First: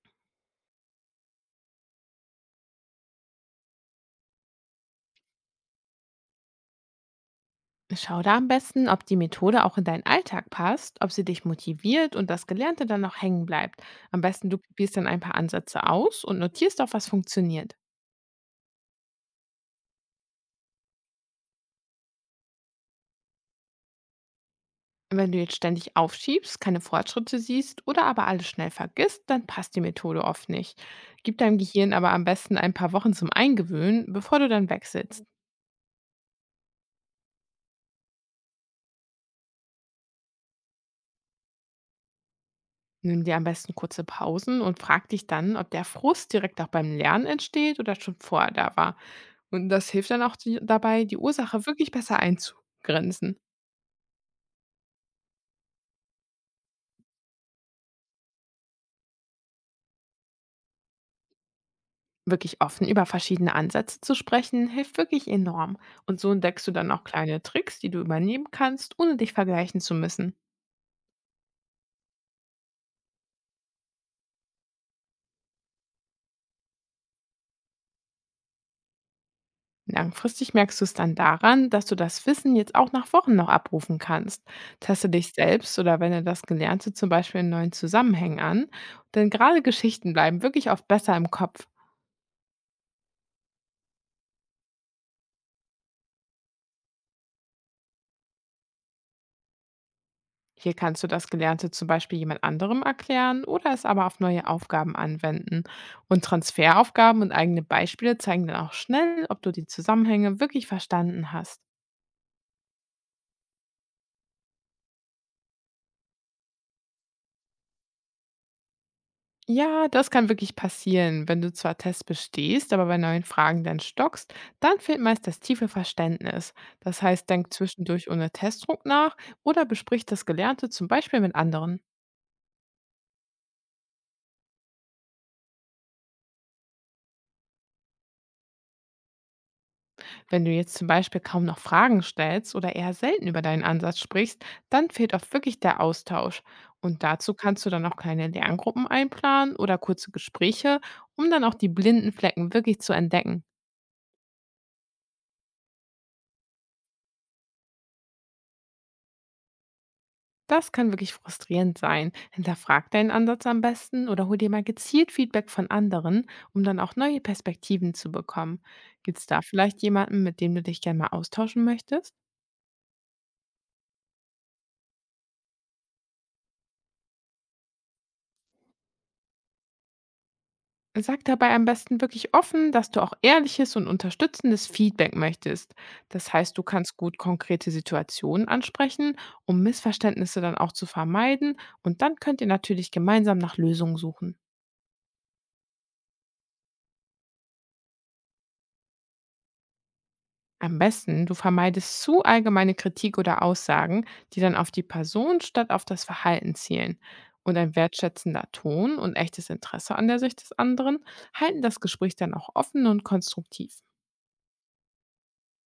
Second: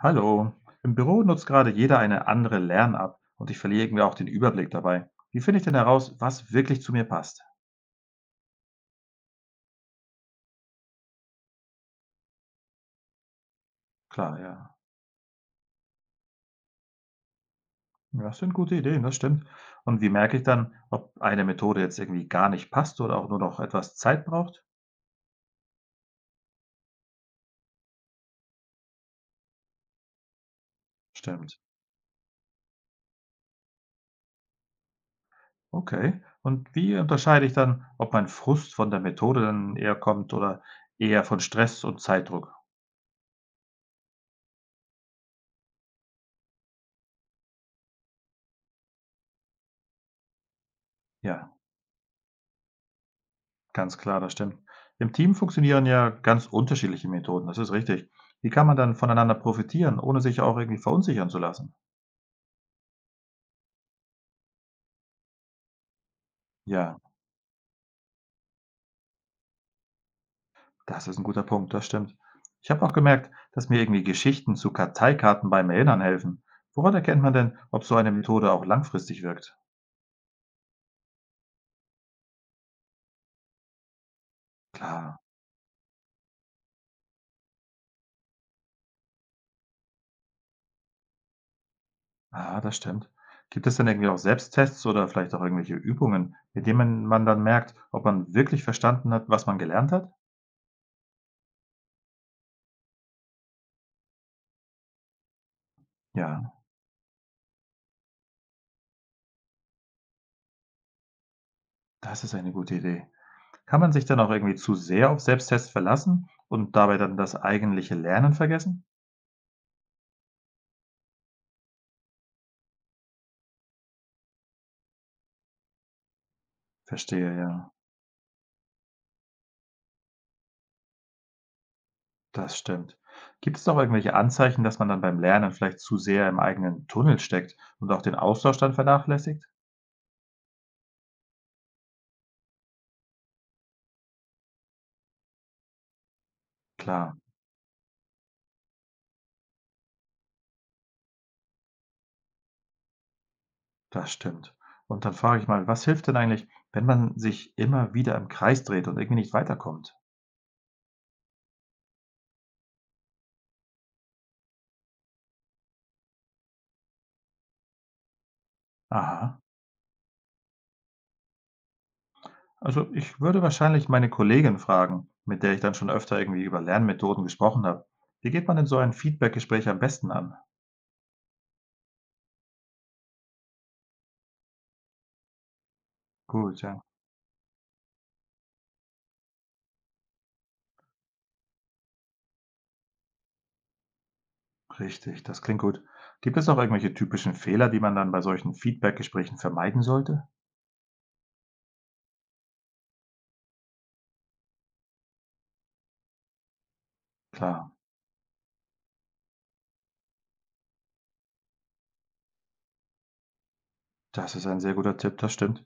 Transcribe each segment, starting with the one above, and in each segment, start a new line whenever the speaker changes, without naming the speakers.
Hallo. Im Büro nutzt gerade jeder eine andere Lern-App und ich verliere irgendwie auch den Überblick dabei. Wie finde ich denn heraus, was wirklich zu mir passt?
Schau da am besten, ob die Methode auch in deinen Alltag passt, ob sie dich motiviert und das Gelernte dann noch hängen bleibt. Am
Klar,
besten du
ja.
probierst dann ein paar Ansätze aus und notierst auch, was funktioniert.
Ja, das sind gute Ideen, das stimmt. Und wie merke ich dann, ob eine Methode jetzt irgendwie gar nicht passt oder auch nur noch etwas Zeit braucht?
Wenn du jetzt ständig aufschiebst, keine Fortschritte siehst oder aber alles schnell vergisst, dann passt die Methode oft nicht. Gib deinem
Stimmt.
Gehirn aber am besten ein paar Wochen zum Eingewöhnen, bevor du dann wechselst.
Okay. Und wie unterscheide ich dann, ob mein Frust von der Methode dann eher kommt oder eher von Stress und Zeitdruck?
Nimm dir am besten kurze Pausen und frag dich dann, ob der Frust direkt auch beim Lernen entsteht oder schon vorher da war. Und das hilft dann auch dabei, die
Ja.
Ursache wirklich besser einzugrenzen.
Ganz klar, das stimmt. Im Team funktionieren ja ganz unterschiedliche Methoden, das ist richtig. Wie kann man dann voneinander profitieren, ohne sich auch irgendwie verunsichern zu lassen?
Wirklich offen über verschiedene Ansätze zu sprechen, hilft wirklich enorm. Und so entdeckst du dann
Ja,
auch kleine Tricks, die du übernehmen kannst, ohne dich vergleichen zu müssen.
das ist ein guter Punkt, das stimmt. Ich habe auch gemerkt, dass mir irgendwie Geschichten zu Karteikarten beim Erinnern helfen. Woran erkennt man denn, ob so eine Methode auch langfristig wirkt?
Langfristig merkst du es dann daran, dass du das Wissen jetzt auch nach Wochen noch abrufen kannst. Teste
Klar,
dich selbst oder wende das Gelernte zum Beispiel in neuen Zusammenhängen an, denn gerade Geschichten bleiben wirklich oft besser im Kopf.
ah, das stimmt. Gibt es denn irgendwie auch Selbsttests oder vielleicht auch irgendwelche Übungen, mit denen man dann merkt, ob man wirklich verstanden hat, was man gelernt hat?
Hier kannst du das Gelernte zum Beispiel jemand anderem erklären oder es aber auf neue Aufgaben anwenden. Und
Ja,
Transferaufgaben und eigene Beispiele zeigen dann auch schnell, ob du die Zusammenhänge wirklich verstanden hast.
das ist eine gute Idee. Kann man sich dann auch irgendwie zu sehr auf Selbsttests verlassen und dabei dann das eigentliche Lernen vergessen?
Ja, das kann wirklich passieren. Wenn du zwar Tests bestehst, aber bei neuen Fragen dann stockst, dann fehlt meist das tiefe Verständnis. Das heißt,
Verstehe,
denk
ja,
zwischendurch ohne Testdruck nach oder besprich das Gelernte zum Beispiel mit anderen.
das stimmt. Gibt es auch irgendwelche Anzeichen, dass man dann beim Lernen vielleicht zu sehr im eigenen Tunnel steckt und auch den Austausch dann vernachlässigt?
Wenn du jetzt zum Beispiel kaum noch Fragen stellst oder eher selten über deinen Ansatz sprichst, dann fehlt oft wirklich der Austausch. Und
Klar,
dazu kannst du dann auch kleine Lerngruppen einplanen oder kurze Gespräche, um dann auch die blinden Flecken wirklich zu entdecken.
das stimmt. Und dann frage ich mal, was hilft denn eigentlich, wenn man sich immer wieder im Kreis dreht und irgendwie nicht weiterkommt?
Das kann wirklich frustrierend sein. Hinterfrag deinen Ansatz am besten oder hol dir mal gezielt Feedback von anderen, um dann auch neue Perspektiven zu bekommen. Gibt es da
Aha.
vielleicht jemanden, mit dem du dich gerne mal austauschen möchtest?
Also ich würde wahrscheinlich meine Kollegin fragen, mit der ich dann schon öfter irgendwie über Lernmethoden gesprochen habe. Wie geht man denn so ein Feedbackgespräch am besten an?
Sag dabei am besten wirklich offen, dass du auch ehrliches und unterstützendes Feedback möchtest. Das heißt, du
Gut, ja.
kannst gut konkrete Situationen ansprechen, um Missverständnisse dann auch zu vermeiden, und dann könnt ihr natürlich gemeinsam nach Lösungen suchen.
Richtig, das klingt gut. Gibt es noch irgendwelche typischen Fehler, die man dann bei solchen Feedback-Gesprächen vermeiden sollte?
Am besten, du vermeidest zu allgemeine Kritik oder Aussagen, die dann auf die Person statt auf das Verhalten zielen. Und
Klar,
ein wertschätzender Ton und echtes Interesse an der Sicht des anderen halten das Gespräch dann auch offen und konstruktiv.
das ist ein sehr guter Tipp, das stimmt.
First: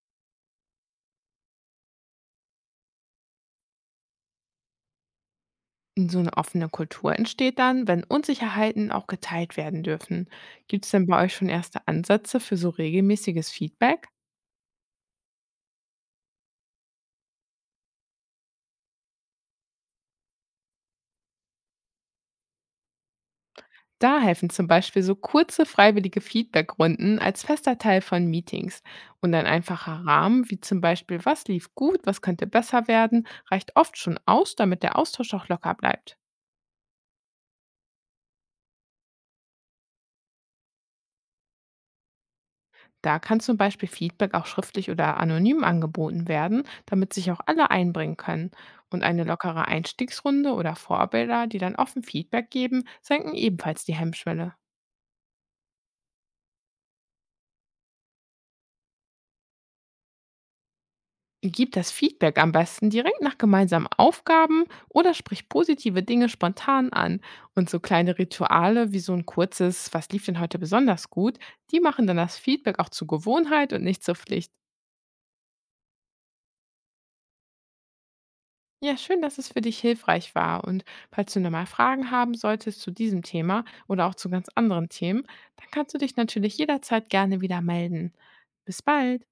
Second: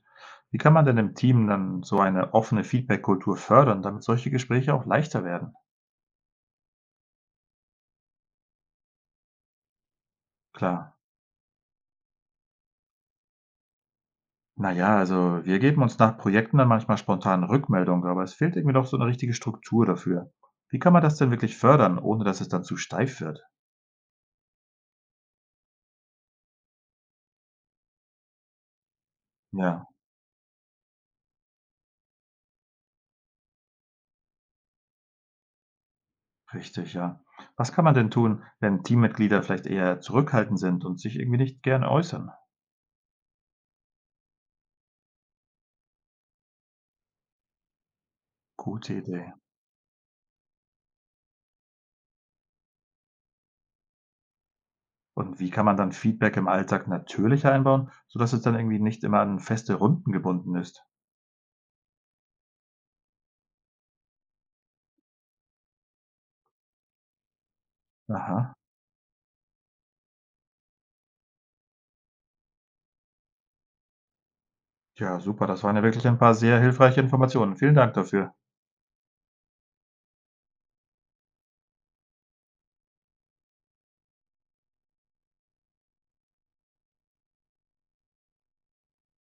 Wie kann man denn im Team dann so eine offene Feedback-Kultur fördern, damit solche Gespräche auch leichter werden?
Und so eine offene Kultur entsteht dann, wenn Unsicherheiten auch geteilt werden dürfen. Gibt es
Klar.
denn bei euch schon erste Ansätze für so regelmäßiges Feedback?
Naja, also wir geben uns nach Projekten dann manchmal spontan Rückmeldungen, aber es fehlt irgendwie doch so eine richtige Struktur dafür. Wie kann man das denn wirklich fördern, ohne dass es dann zu steif wird?
Da helfen zum Beispiel so kurze freiwillige Feedbackrunden als fester Teil von Meetings. Und ein
Ja,
einfacher Rahmen, wie zum Beispiel, was lief gut, was könnte besser werden, reicht oft schon aus, damit der Austausch auch locker bleibt.
richtig, ja. Was kann man denn tun, wenn Teammitglieder vielleicht eher zurückhaltend sind und sich irgendwie nicht gern äußern?
Da kann zum Beispiel Feedback auch schriftlich oder anonym angeboten werden, damit sich auch alle einbringen können.
Gute
Und eine
Idee.
lockere Einstiegsrunde oder Vorbilder, die dann offen Feedback geben, senken ebenfalls die Hemmschwelle.
Und wie kann man dann Feedback im Alltag natürlicher einbauen, sodass es dann irgendwie nicht immer an feste Runden gebunden ist?
Gib das Feedback am besten direkt nach gemeinsamen Aufgaben oder sprich positive Dinge spontan an. Und so kleine
Aha.
Rituale wie so ein kurzes, was lief denn heute besonders gut, die machen dann das Feedback auch zur Gewohnheit und nicht zur Pflicht.
Ja, super. Das waren ja wirklich ein paar sehr hilfreiche Informationen. Vielen Dank dafür.
Ja, schön, dass es für dich hilfreich war. Und falls du nochmal Fragen haben solltest zu diesem Thema oder auch zu ganz anderen Themen, dann kannst du dich natürlich jederzeit gerne wieder melden. Bis bald.